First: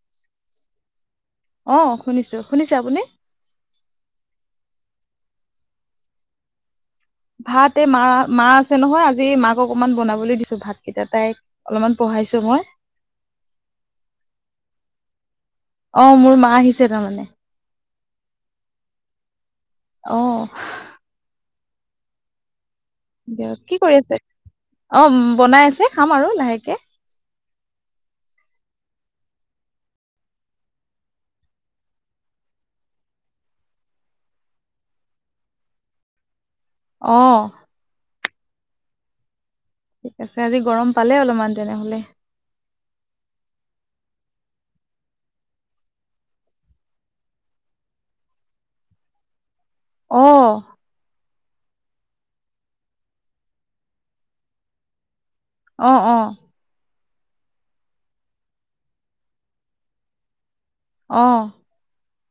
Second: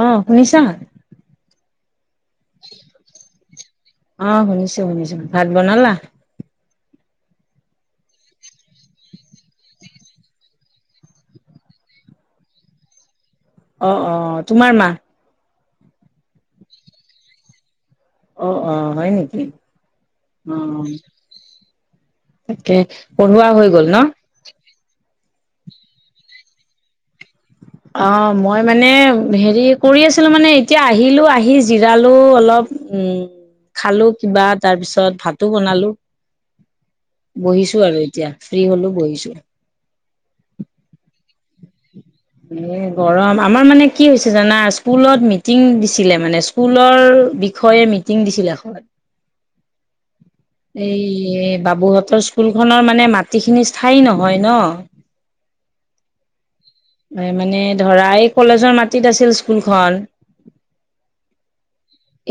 অ', শুনিছা? অ', শুনিছোঁ। শুনিছে আপুনি? অ', শুনিছোঁ, শুনিছোঁ। ভাত বনালা? ভাত এই মা-মা আছে নহয় আজি মাক অকমান বনাবলৈ দিছো ভাত কেইটা, তাইক অলমান পঢ়াইছো মই। অ', অ', তোমাৰ মা অ', মোৰ মা আহিছে তাৰমানে। অ', অ', হয় নেকি? অ', তাকে। পঢ়োৱা দিয়ক হৈ কি গ'ল কৰি নহ? আছে অ', বনাই আছে, খাম আৰু লাহেকে। অ', মই মানে হেৰি কৰি আছিলোঁ মানে এতিয়া আহিলোঁ, আহি জিৰালোঁ অলপ। উম, খালো কিবা। তাৰ পিছত ভাতো বনালোঁ। অ বহিছোঁ আৰু এতিয়া। ফ্ৰী হ'লো বহিছোঁ। ঠিক আছে, আজি গৰম পালে অলমান তেনেহ'লে। এ গৰম, আমাৰ মানে কি হৈছে জানা? স্কুলত মিটিং দিছিলে মানে কুলৰ বিখয়ে মিটিং দিছেলে এখন। অ এই বাবুহঁতৰ স্কু কুলখনৰ মানে মাটিখিনি স্থায়ী নহয় ন। অ', অ'। মানে ধৰা, এই কলেজৰ মাটিত আছিল স্কুলখন। অঁ।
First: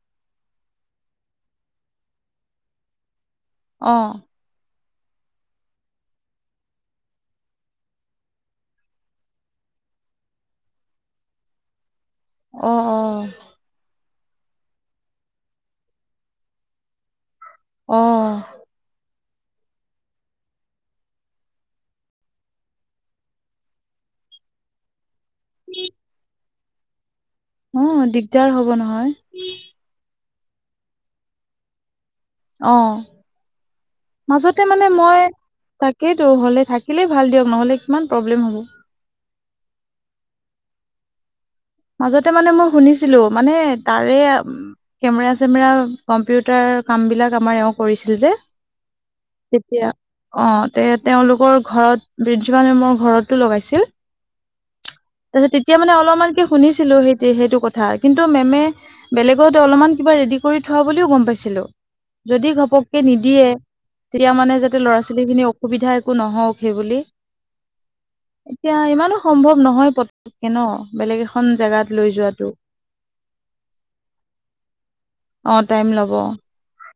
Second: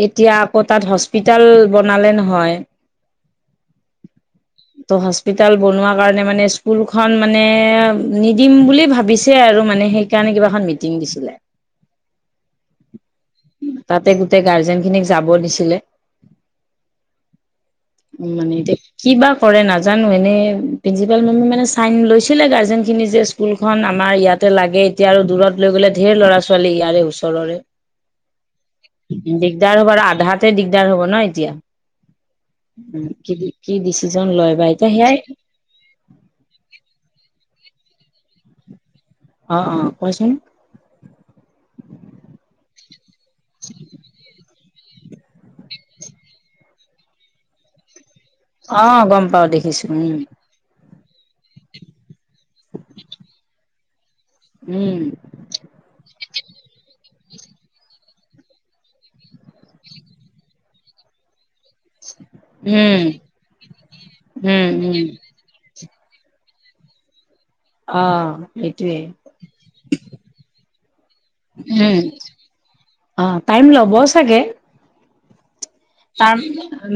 এতিয়া আকৌ তাত হস্পিটাল বনালে নহয়। অ'। [inaudible] ত' হস্পিতাল বনোৱা কাৰণে মানে স্কুল খন মানে নিদিম বুলি ভাবিছে আৰু মানে সেই কাৰণে কিবা এখন মিটিং দিছিলে। অ', অ'। তাতে গোটে গাৰ্জেন খিনিক যাব দিছিলে। অ উম মানে এতিয়া কি বা কৰে নাজানোঁ। এনে প্ৰিন্সিপাল মেমে মানে চাইন লৈছিলে গাৰ্জেন খিনি যে কুলখন আমাৰ ইয়াতে লাগে, এতিয়া আৰু দূৰত লৈ গ'লে ঢেৰ ল'ৰা-ছোৱালী ইয়াৰে ওচৰৰে অ', দিগদাৰ হ'ব নহয়। দিগদাৰ হ'ব, আৰু আধাতে দিগদাৰ হ'ব ন এতিয়া। অ কি, কি ডিচিজন লয় মাজতে বা মানে এতিয়া, সেয়াই মই তাকেইতো, হ'লে থাকিলেই ভাল দিয়ক, নহ'লে কিমান প্ৰব্লেম হ'ব। অ', অ', কোৱাচোন। মাজতে মানে মই শুনিছিলো, মানে তাৰে আ কেমেৰা-চেমেৰা, কম্পিউটাৰ কামবিলাক আমাৰ এওঁ কৰিছিল যে। অ গম পাও দেখিছো তেতিয়া, উম অ'। তে তেওঁলোকৰ ঘৰত [unintelligible] মেমৰ ঘৰতো লগাইছিল। উম। তাৰপিছত তেতিয়া মানে অলমানকে শুনিছিলো সেইটে সেইটো কথা, কিন্তু মেমে বেলেগত অলমান কিবা ৰেডি কৰি থোৱা বুলিও গম পাইছিলো। যদি উম ঘপককে নিদিয়ে, তেতিয়া মানে উম যাতে ল'ৰা- উম ছোৱালীখিনি অ' অসুবিধা একো নহওঁক, সেই বুলি। অ এতিয়া সেইটোৱে ইমানো সম্ভৱ নহয়, পতককে ন। বেলেগ এখন জেগাত উম লৈ যোৱাতো। অ টাইম ল'ব চাগে অ', টাইম ল তাৰ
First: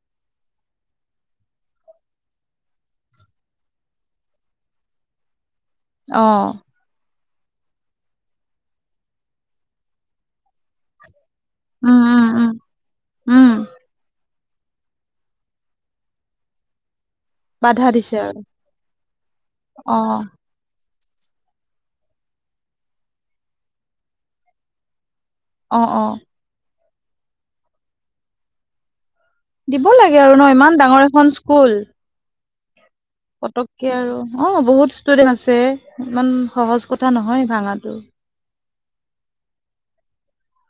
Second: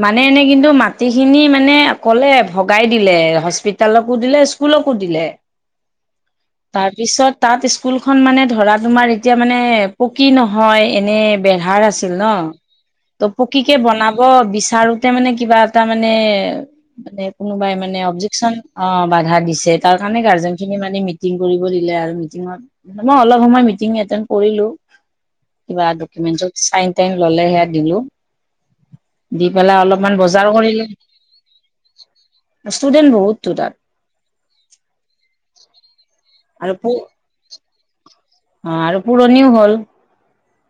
মানে এনে কিন্তু মাটিখিনি মানে ক'লে, ভগাই দিলে। হস্পি তেলকো দিলে, স্কুলকো দিলে। অ'। তাৰপিছত তাত স্কুলখন মানে ধৰা তোমাৰ, এতিয়া মানে পকী নহয়, এনে বেঢ়াৰ উম আছিল ন, উম উম ত' প উম, কি কে বনাব বিচাৰোতে মানে, কিবা এটা মানে, মানে কোনোবাই বাধা মানে দিছে আৰু অবজেকচন অ' বাধা দিছে। তাৰ অ, কাৰণে গাৰ্জেন খিনি মানে মি টিং কৰিব দিলে আৰু মিটিঙত, মানে অলপ সময় মিটিং এটেণ্ড কৰিলোঁ। অ, কিবা অ, ডকুমেন্টচত চাইন টাইন ললে সেয়া দিলো দি পেলাই দিব অলপমান লাগে আৰু ন বজাৰ ইমান কৰিলো ডাঙৰ এখন ষ্টুডেন্ট বহুত পটককে আৰু অ বহুত ষ্টুডেণ্ট আছে ইমান আৰু সহজ পু কথা নহয় ভাঙাটো অ আৰু পুৰণিও হ'ল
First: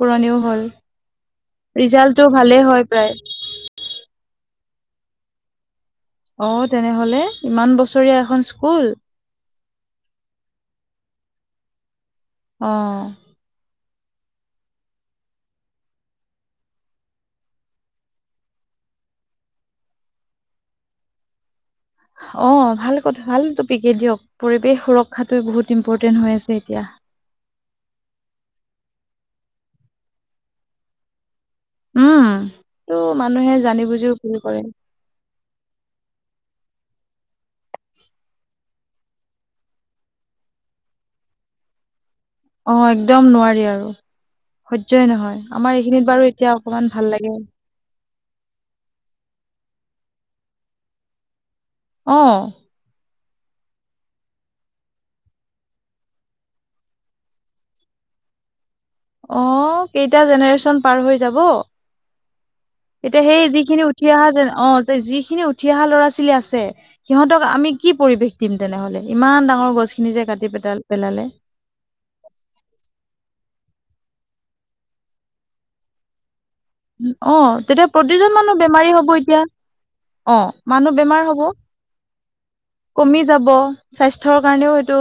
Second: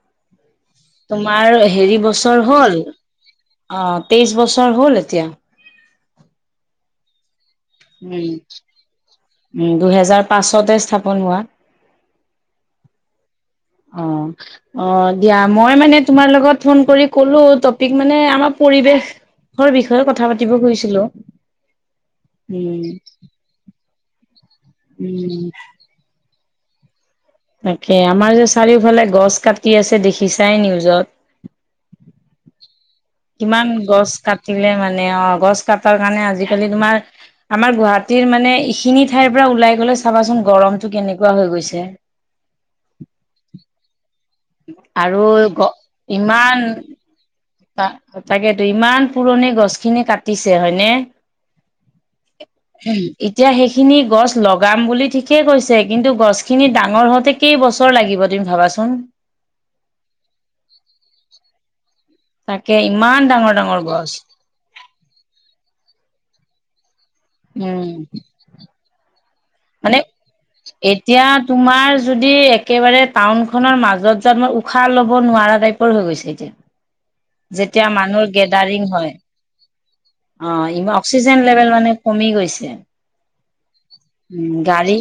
পুৰণি ও হ'ল তোমাৰ হেৰি ৰিজাল্টটো বছৰ ভালেই হ'ল হয় প্ৰায় অ তেইছ বছৰ হ'ল এতিয়া অ তেনেহলে ইমান বছৰীয়া উম এখন স্কুল উম দুহেজাৰ পাঁচতে স্থাপন হোৱা অ অ অ দিয়া মই মানে তোমাৰ লগত ফোন কৰি কলো টপিক মানে আমাৰ পৰিৱেশ বিষয়ে কথা পাতিব খুজিছিলো অ উম, ভাল কথা ভাল টপিক এ দিয়ক পৰিৱেশ সুৰক্ষাটো উম। বহুত ইম্পৰ্টেণ্ট হৈ আছে এতিয়া তাকে আমাৰ যে চাৰিওফালে গছ কাটি আছে দেখিছাই নিউজত উম ত' মানুহে কিমান জানি গছ বুজিও ভুল কৰে কাটিলে মানে আও গছ কাটাৰ কাৰণে আজিকালি তোমাৰ আমাৰ গুৱাহাটীৰ মানে এইখিনি ঠাইৰ পৰা ওলাই গলে চাবাচোন গৰমতটো কেনেকুৱা হৈ গৈছে অ একদম নোৱাৰি আৰু সহ্যই আৰু নহয় গ আমাৰ এইখিনিত বাৰু এতিয়া অকমান ভাল লাগে ত তাকেতো ইমান পুৰণি গছ খিনি কাটিছে হয়নে অ উ এতিয়া সেইখিনি গছ লগাম বুলি ঠিকেই কৈছে কিন্তু গছ খিনি ডাঙৰ হওতে কেই বছৰ লাগিব তুমি ভাবাচোন অ কেইটা জেনেৰেশ্যন পাৰ হৈ যাব তাকে ইমান এতিয়া সেই ডাঙৰ ডাঙৰ যিখিনি উঠি গছ অহা জেনে অ যে যিখিনি উঠি অহা ল'ৰা ছোৱালী আছে সিহঁতক আমি কি উম পৰিৱেশ দিম তেনেহলে ইমান ডাঙৰ মানে গছখিনি যে কাটি পেলাল এতিয়া পেলালে তোমাৰ যদি একেবাৰে টাউনখনৰ মাজত যোৱা উশাহ ল'ব নোৱাৰা টাইপৰ হৈ গৈছে এতিয়া অ', যেতিয়া তেতিয়া মানুহ প্ৰতিজন বেমাৰী গেডাৰিং হ'ব হয় এতিয়া অ', অঁ মানুহ ইমান বেমাৰ অক্সিজেন হ'ব লেভেল মানে কমি গৈছে কমি যাব স্বাস্থ্যৰ উম কাৰণেও এইটো গাড়ী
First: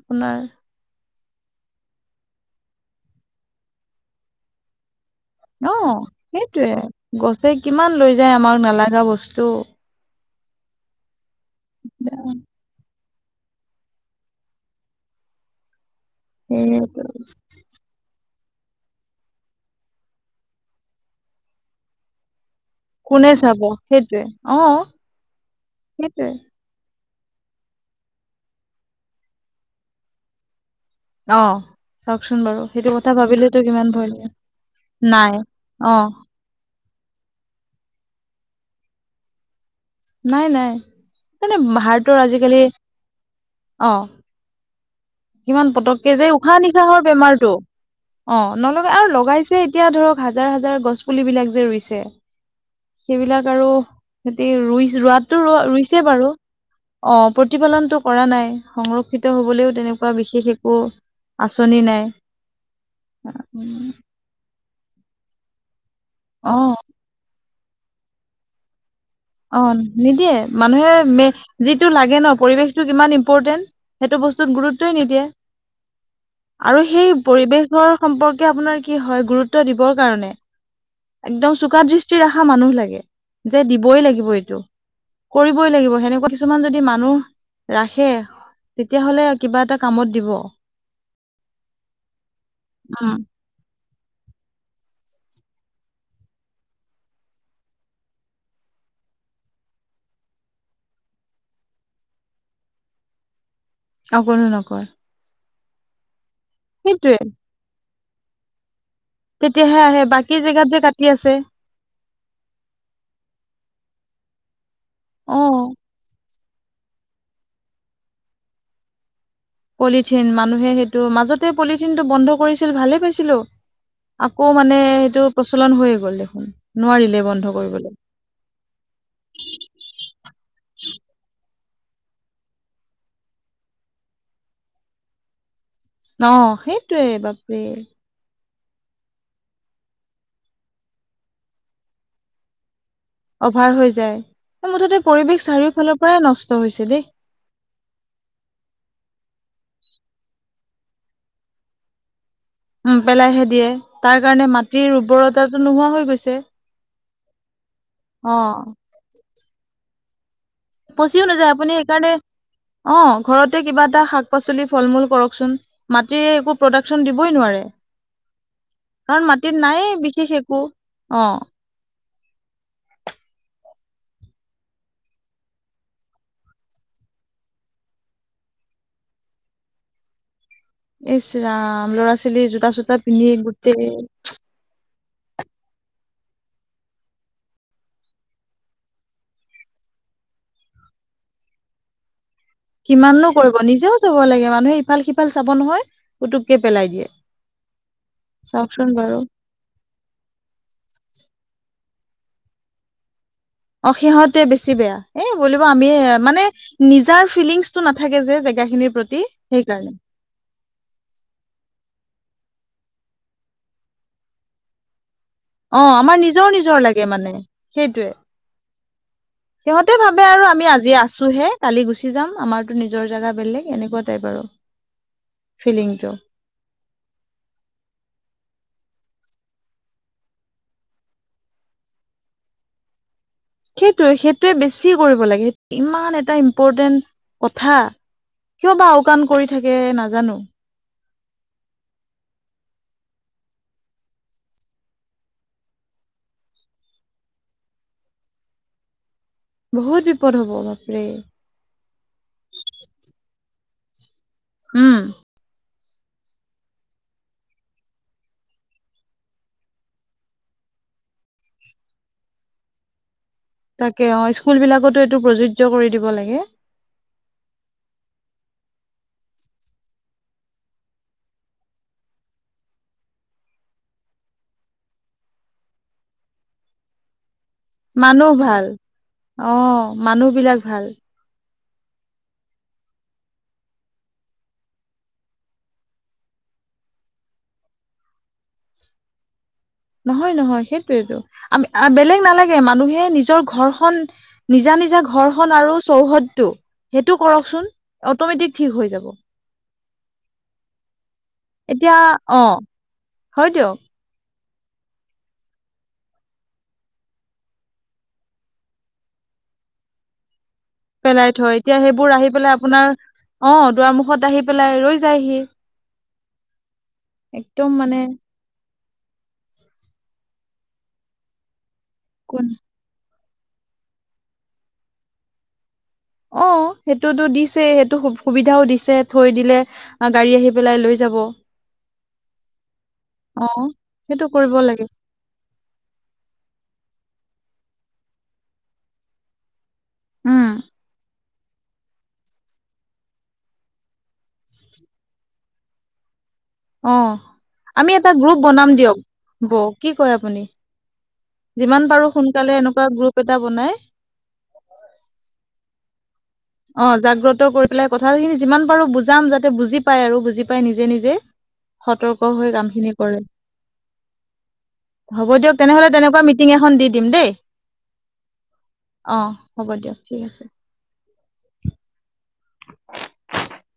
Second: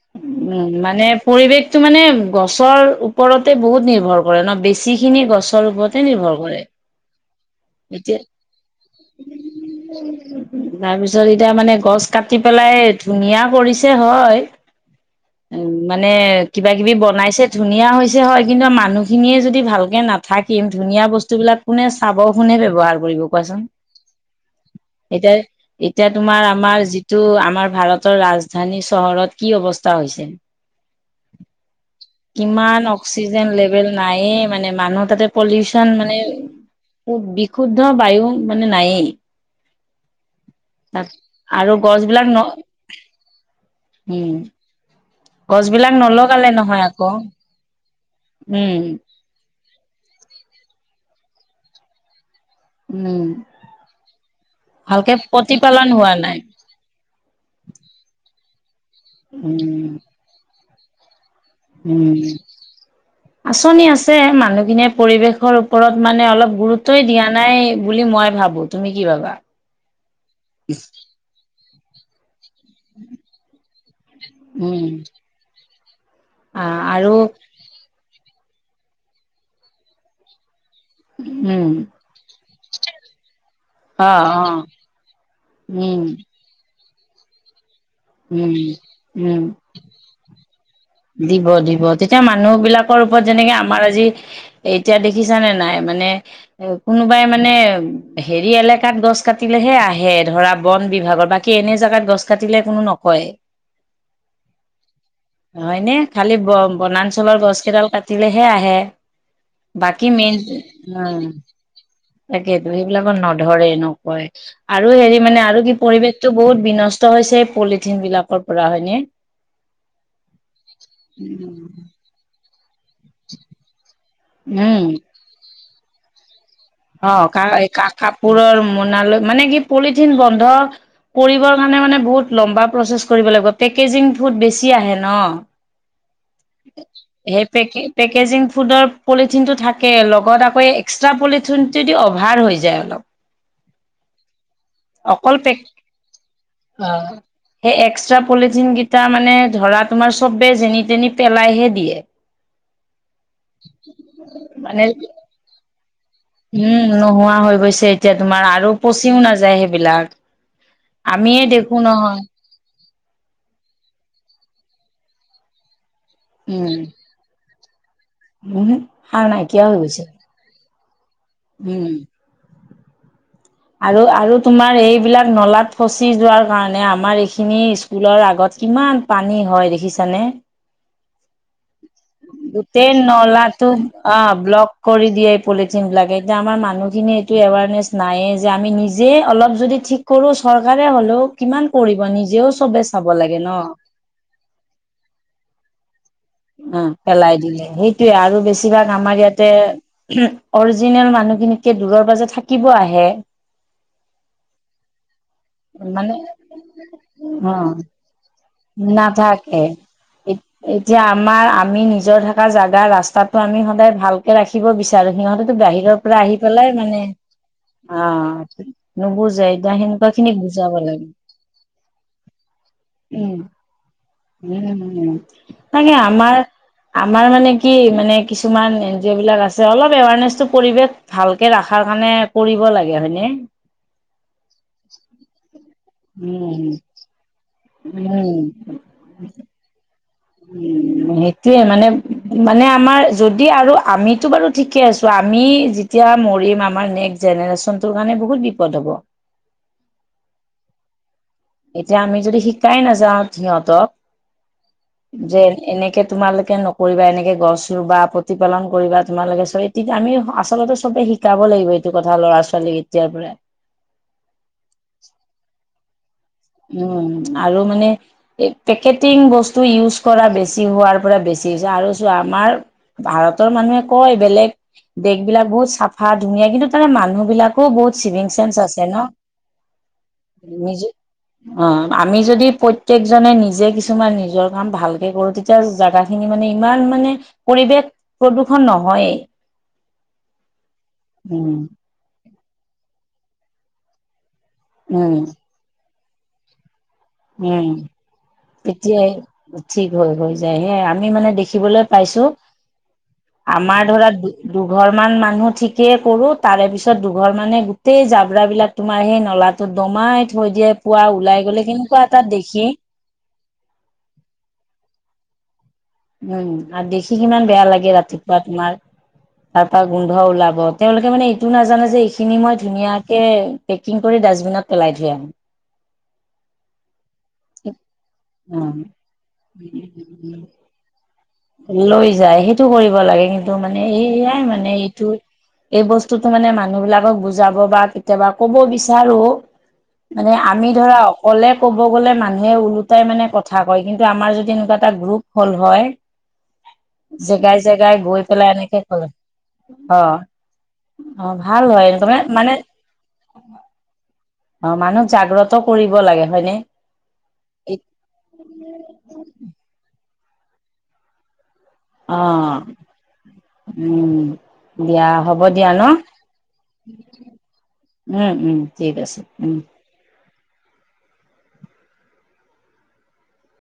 আপোনাৰ উম মানে পৰিৱেশতটো মানে গছৰ ওপৰতে বহুত নিৰ্ভৰ কৰে ন বেছি খিনি গছ অ সেইটোৱেই গছে কিমান লৈ এতিয়া যায় আমাক নালাগা বস্তু তাৰপিছত এতিয়া মানে গছ কাটি পেলাই ধুনীয়া কৰিছে হয় উ মানে কিবা কিবি সেইটো বনাইছে ধুনীয়া হৈছে হয় কিন্তু মানুহখিনিয়ে যদি ভালকৈ নাথাকিম ধুনীয়া বস্তুবিলাক কোনে চাব কোনে ব্যৱহাৰ কৰে কৰিব কোনে কোৱাচোন চাব সেইটোৱে অ', এতিয়া এতিয়া সেইটোৱে তোমাৰ আমাৰ যি তাটো আমাৰ ভাৰতৰ ৰাজধানী চহৰত কি অৱস্থা হৈছে অ চাওকচোন বাৰু ইমান সেইটো কথা অক্সিজেন ভাবিলেতো লেভেল কিমান ভয় লাগে নাইয়ে মানে মানুহ তাতে নাই পলিউচন অ মানে বিশুদ্ধ বায়ু মানে নায়েই নাই নাই তাত মানে আৰু ভাৰতৰ গছবিলাক ন আজিকালি অ উম কিমান গছবিলাক পটককে যে নলগালে উশাহ নহয় নিশাহৰ আকৌ। বেমাৰটো অ নলগা উম, আৰু লগাইছে এতিয়া ধৰক হাজাৰ হাজাৰ গছ পুলিবিলাক যে ৰুইছে উম, সেইবিলাক আৰু সিহতি ৰুই ভালকে ৰোৱাটো ৰ প্ৰতিপালন ৰুইছে হোৱা বাৰু নাই। আহ প্ৰতিপালনতটো কৰা নাই সংৰক্ষিত হবলৈও উম, তেনেকুৱা বিশেষ একো আচনি নাই। উম। আঁচনি আছে মানুহখিনিয়ে পৰিৱেশৰ ওপৰত অ অলপ গুৰুত্বই নাই বুলি মই ভাবো তুমি ভাবা? অ' নিদিয়ে মানুহে যিটো ন পৰিৱেশটো কিমান ইম্পৰ্টেণ্ট। সেইটো বস্তুত উম, গুৰুত্বই নিদিয়ে আৰু সেই পৰিৱেশ সম্পৰ্কে আপোনাৰ কি হয় গুৰুত্ব দিবৰ কাৰণে একদম উম, চোকা দিস্তি ৰখা মানুহ লাগে। যে অ', দিবই লাগিব এইটো অ'। কৰিবই লাগিব উম, সেনেকুৱা কিছুমান যদি মানুহ ৰাখে উম, তেতিয়াাহলে উম। কিবা এটা কামত দিব। দিব, দিব তেতিয়া মানুহ বিলাকৰ উম ওপৰত যেনেকে আমাৰ আজি এতিয়া দেখিছানে নাই মানে কোনোবাই মানে হেৰি এলেকাত গছ কাটিলেহে আহে ধৰা বন বিভাগৰ বা কি এনে জাগাত গছ কাটিলে কোনো নকয়। অ' কোনো নকৰ। হয়নে খালি ব সেইটোয়ে বনাঞ্চলৰ গছ কেইডাল কাটিলেহে আহে। তেতিয়াহে আহে বাকী মেইন জেগাত যে কাটি উম, আছে তাকেতো সেইবিলাকত নধৰে নকয় আৰু হেৰি অ মানে আৰু কি পৰিৱেশ পৰিবেশ তটো বহুত বিনষ্ট হৈছে পলিথিন বিলাকৰ পৰা হয়নে। পলিথিন মানুহে সেইটো মাজতে পলিথিনটো বন্ধ কৰিছিল ভালে পাইছিলো। আকৌ মানে উম সেইটো প্ৰচলন হৈয়ে গ'ল দেখোন নোৱাৰিলে অ' বন্ধ কা কৰিবলৈ কাপোৰৰ মনালৈ মানে কি পলিথিন বন্ধ কৰিবৰ কাৰণে মানে বহুত লম্বা প্ৰচেছ কৰিব লাগিব পেকেজিং ফুড বেছি আহে ন। অ সেইটোয়ে সেই বাপৰে পেকে পেকেজিং ফুডৰ পলিথিন টো থাকে লগত আকৌ এক্সট্ৰা পলিথিন পলিথিন যদি অভাৰ হৈ যায় অলপ অভাৰ হৈ যায় মুঠতে অকল পৰিৱেশ পেক চাৰিওফালৰ পৰাই নষ্ট অ' হৈছে এক দেই। বোজা জাই। সেই এক্সট্ৰা পলিথিন কেইটা মানে ধৰা তোমাৰ চবে যেনি তেনি পেলাইহে দিয়ে। [unintelligible] উম, পেলাইহে দিয়ে তাৰ কাৰণে মানে মাটিৰ উৰ্বৰতাটো নোহোৱা হৈ গৈছে। উম, নোহোৱা হৈ গৈছে এতিয়া তোমাৰ অ', আৰু পচিও নাযায় সেইবিলাক পচিও আমিয়ে নাযায় আপুনি দেখো সেইকাৰণে নহয়। অ' ঘৰতে কিবা এটা শাক পাচলি ফল মূল কৰচোন মাটি একো উম প্ৰডাকচন দিব ই নোৱাৰে উমহো সাৰ কাৰণ নাইকিয়া হৈ মাটিত গৈছে বিশেষ একো অ' উম, আৰু, আৰু তোমাৰ এইবিলাক নলাত ফচি যোৱাৰ কাৰণে আমাৰ এইখিনি স্কুলৰ আগত কিমান পানী হয় দেখিছানে ইচৰাম ল'ৰা ছোৱালী জোতা চোতা গোটেই পিন্ধি নলাটো গোটেই অ' ব্লক কৰি দিয়ে পলিথিন বিলাকে এতিয়া আমাৰ মানুহখিনিয়ে এইটো এৱাৰনেছ নাইয়ে যে আমি নিজে অলপ যদি ঠিক কৰো চৰকাৰে হ'লেও কিমান কৰিব নিজেও চবে চাব কিমাননো লাগে ন কৰিব নিজেও চাব লাগে মানুহে ইফাল সিফাল চাব নহয়। পুতুককে ওম দিয়ে পেলাই দিলে সেইটোয়ে আৰু চাওকচোন বেছিভাগ বাৰু। আমাৰ ইয়াত দে অৰিজিনেল মানুহ খিনি দূৰৰ পাজে থাকিব আহে উম অ' সিহঁতে বেছি বেয়া এ বুলিব আমি মানে নিজাৰ অ ফিলিংছটো নাথাকে যে জেগাখিনিৰ প্ৰতি নাথাকে সেইকাৰণে এতিয়া আমাৰ আমি নিজৰ থাকা জাগা ৰাস্তাতো আমি সদায় ভালকে ৰাখিব বিচাৰো সিহঁতে অ বাহিৰৰ আমাৰ পৰা আহি নিজৰ পেলাই নিজৰ লাগে মানে সেইটোয়ে অ, নুবুজে [unintelligible] সিহঁতে হেনুকা ভাবে খিনিক আৰু আমি বুজাব আজি লাগে। আছোহে কালি গুচি যাম আমাৰ উম, [unintelligible] [unintelligible] ফিলিংটো আমাৰ আমাৰ মানে কি মানে কিছুমান এন জি অ' বিলাক আছে অলপ এৱাৰনেচতো পৰিবেক ভালকে ৰাখাৰ কাণে কৰিব লাগে হয়নে? সেইটোৱে সেইটোৱে বেছি কৰিব লাগে ইত'-ইমান এটা উম, ইম্পৰ্টেন কথা, উম, কিয় বা আওকাণ কৰি থাকে নাজানো উম', মেটোয়ে মানে, মানে আমাৰ যদি আৰু আমিতো বাৰু ঠিকে আছো আমি যি তিয়া মৰিম আমাৰ নেক জেনেৰেচনটোৰ কাণে বহুত বিপদ হ'ব। বহুত বিপদ হ'ব বাপৰে। এতিয়া আমি যদি হিকাই নাযাওঁ সিহঁতক উম', যে এনেকে তোমালোকে নকৰিবা, এনেকে গছ ৰুবা, প্ৰতিপালন কৰিবা, তোমালোকে [unintelligible] [unintelligible] আমি আচলতে চবে হিকাব লাগিব এইটো কথা ল'ৰা ছোৱালীক এতিয়াৰ পৰাই। তাকে অ, ইস্কুল বিলাকতো এটো প্ৰযোজ্য কৰি দিব লাগে। উম, আৰু মানে পে-পেকেটিং বস্তু ইউজ কৰা বেছি হোৱাৰ পৰা বেছি হৈছে আৰু চোৱা আমাৰ- ভাৰতৰ মানুহে কয় বেলেগ দেক বিলাক বহুত চাফা ধুনীয়া কিন্তু তাৰে মানুহ বিলাক [unintelligible] বহুত চিভিঙ মানুহ চেন্স ভাল আছে ন। অ মানুহ বিলাক ভাল নিজে অ, আমি যদি প্ৰত্যেকজনে নিজে কিছুমান নিজৰ কাম ভালকে কৰো তে [unintelligible] জাগা খিনি মানে ইমান মানে পৰিবেক প্ৰদূষণ নহয়ে। নহয় নহয় সেইটোয়েটো উম, আমি আ, বেলেগ নালাগে মানুহে নিজৰ ঘৰখন নিজা নিজা উম, ঘৰহন আৰু চৌহদটো হেটো উম, কৰকচোন, অটমেটিক ঠিক হৈ তেতিয়াই যাব। ঠিক হৈ হৈ যায় হেই আমি মানে দে খিবলে এতিয়া পাইছো, অ হয় দিয়ক আমাৰ ধৰা দুঘৰ মান মানুহ ঠিকেই কৰো, তাৰে পিছত দুঘৰ মানে গোটেই জাব্ৰা বিলাক তোমাৰ হেই নলাতোত দমাই থৈ দিয়ে পুৱা পেলাই ওলাই থয়, গ'লে এতিয়া কেনেকুৱা সেইবোৰ এটা আহি পেলাই দেখি আপোনাৰ অ, দুৱাৰমুখত আহি পেলাই ৰৈ যায়হি। উম', আৰ দেখি কিমান বেয়া একদম লাগে মানে ৰাতি পুৱা তোমাৰ, তাৰ পা গোন্ধ ওলাব তেওঁলোকে মানে এইটো নাজানে যে এইখিনি কোন মই ধুনীয়া কে পেকিং কৰি ডাজবিনত পেলাই থৈ আহো। অ, হেটোতো দিছ ছে হেটো সুব-সুবিধাও দিছে থৈ দিলে গাড়ী অ', আহি পেলাই লৈ যাব। লৈ যায় হেইটো কৰিব লাগে কিন্তু মানে সেইটো এয়াই কৰিব মানে লাগে এইতো এই বস্তুটো মানে মানুহ বিলাকক বুজাব বা কেতিয়াবা ক'ব বিচাৰো মানে উম আমি ধৰা অ ক'লে ক'ব গ'লে মানুহে ওলোটাই মানে কথা কয়, কিন্তু আমাৰ যদি এনুকুৱা এটা গ্ৰুপ হ'ল হয় অ, জেগাই আমি জেগাই এটা গৈ গ্ৰুপ পেলাই বনাম এনেকে দিয়ক ক'লে বৌ অ কয় আপুনি? অ ভাল যিমান হয় পাৰো এনেকুৱা মানে মানে সোনকালে এনুকুৱা গ্ৰুপ এটা বনাই অ, মানুহ জাগ্ৰত কৰিব লাগে হয়নে? অ, জাগ্ৰত কৰি পেলাই কথাহিনি যিমান পাৰো বুজাম যাতে বুজি পাই আৰু বুজি পাই নিজে নিজে [inaudible] সতৰ্ক হৈ কামখিনি কৰে। উম দিয়া হ'ব দিয়ক, দিয়া ন তেনেহ'লে তেনেকুৱা মিটিং এখন দি দিম দেই। উম উম ঠিক আছে অ' উম হ'ব দিয়ক ঠিক আছে। [unintelligible]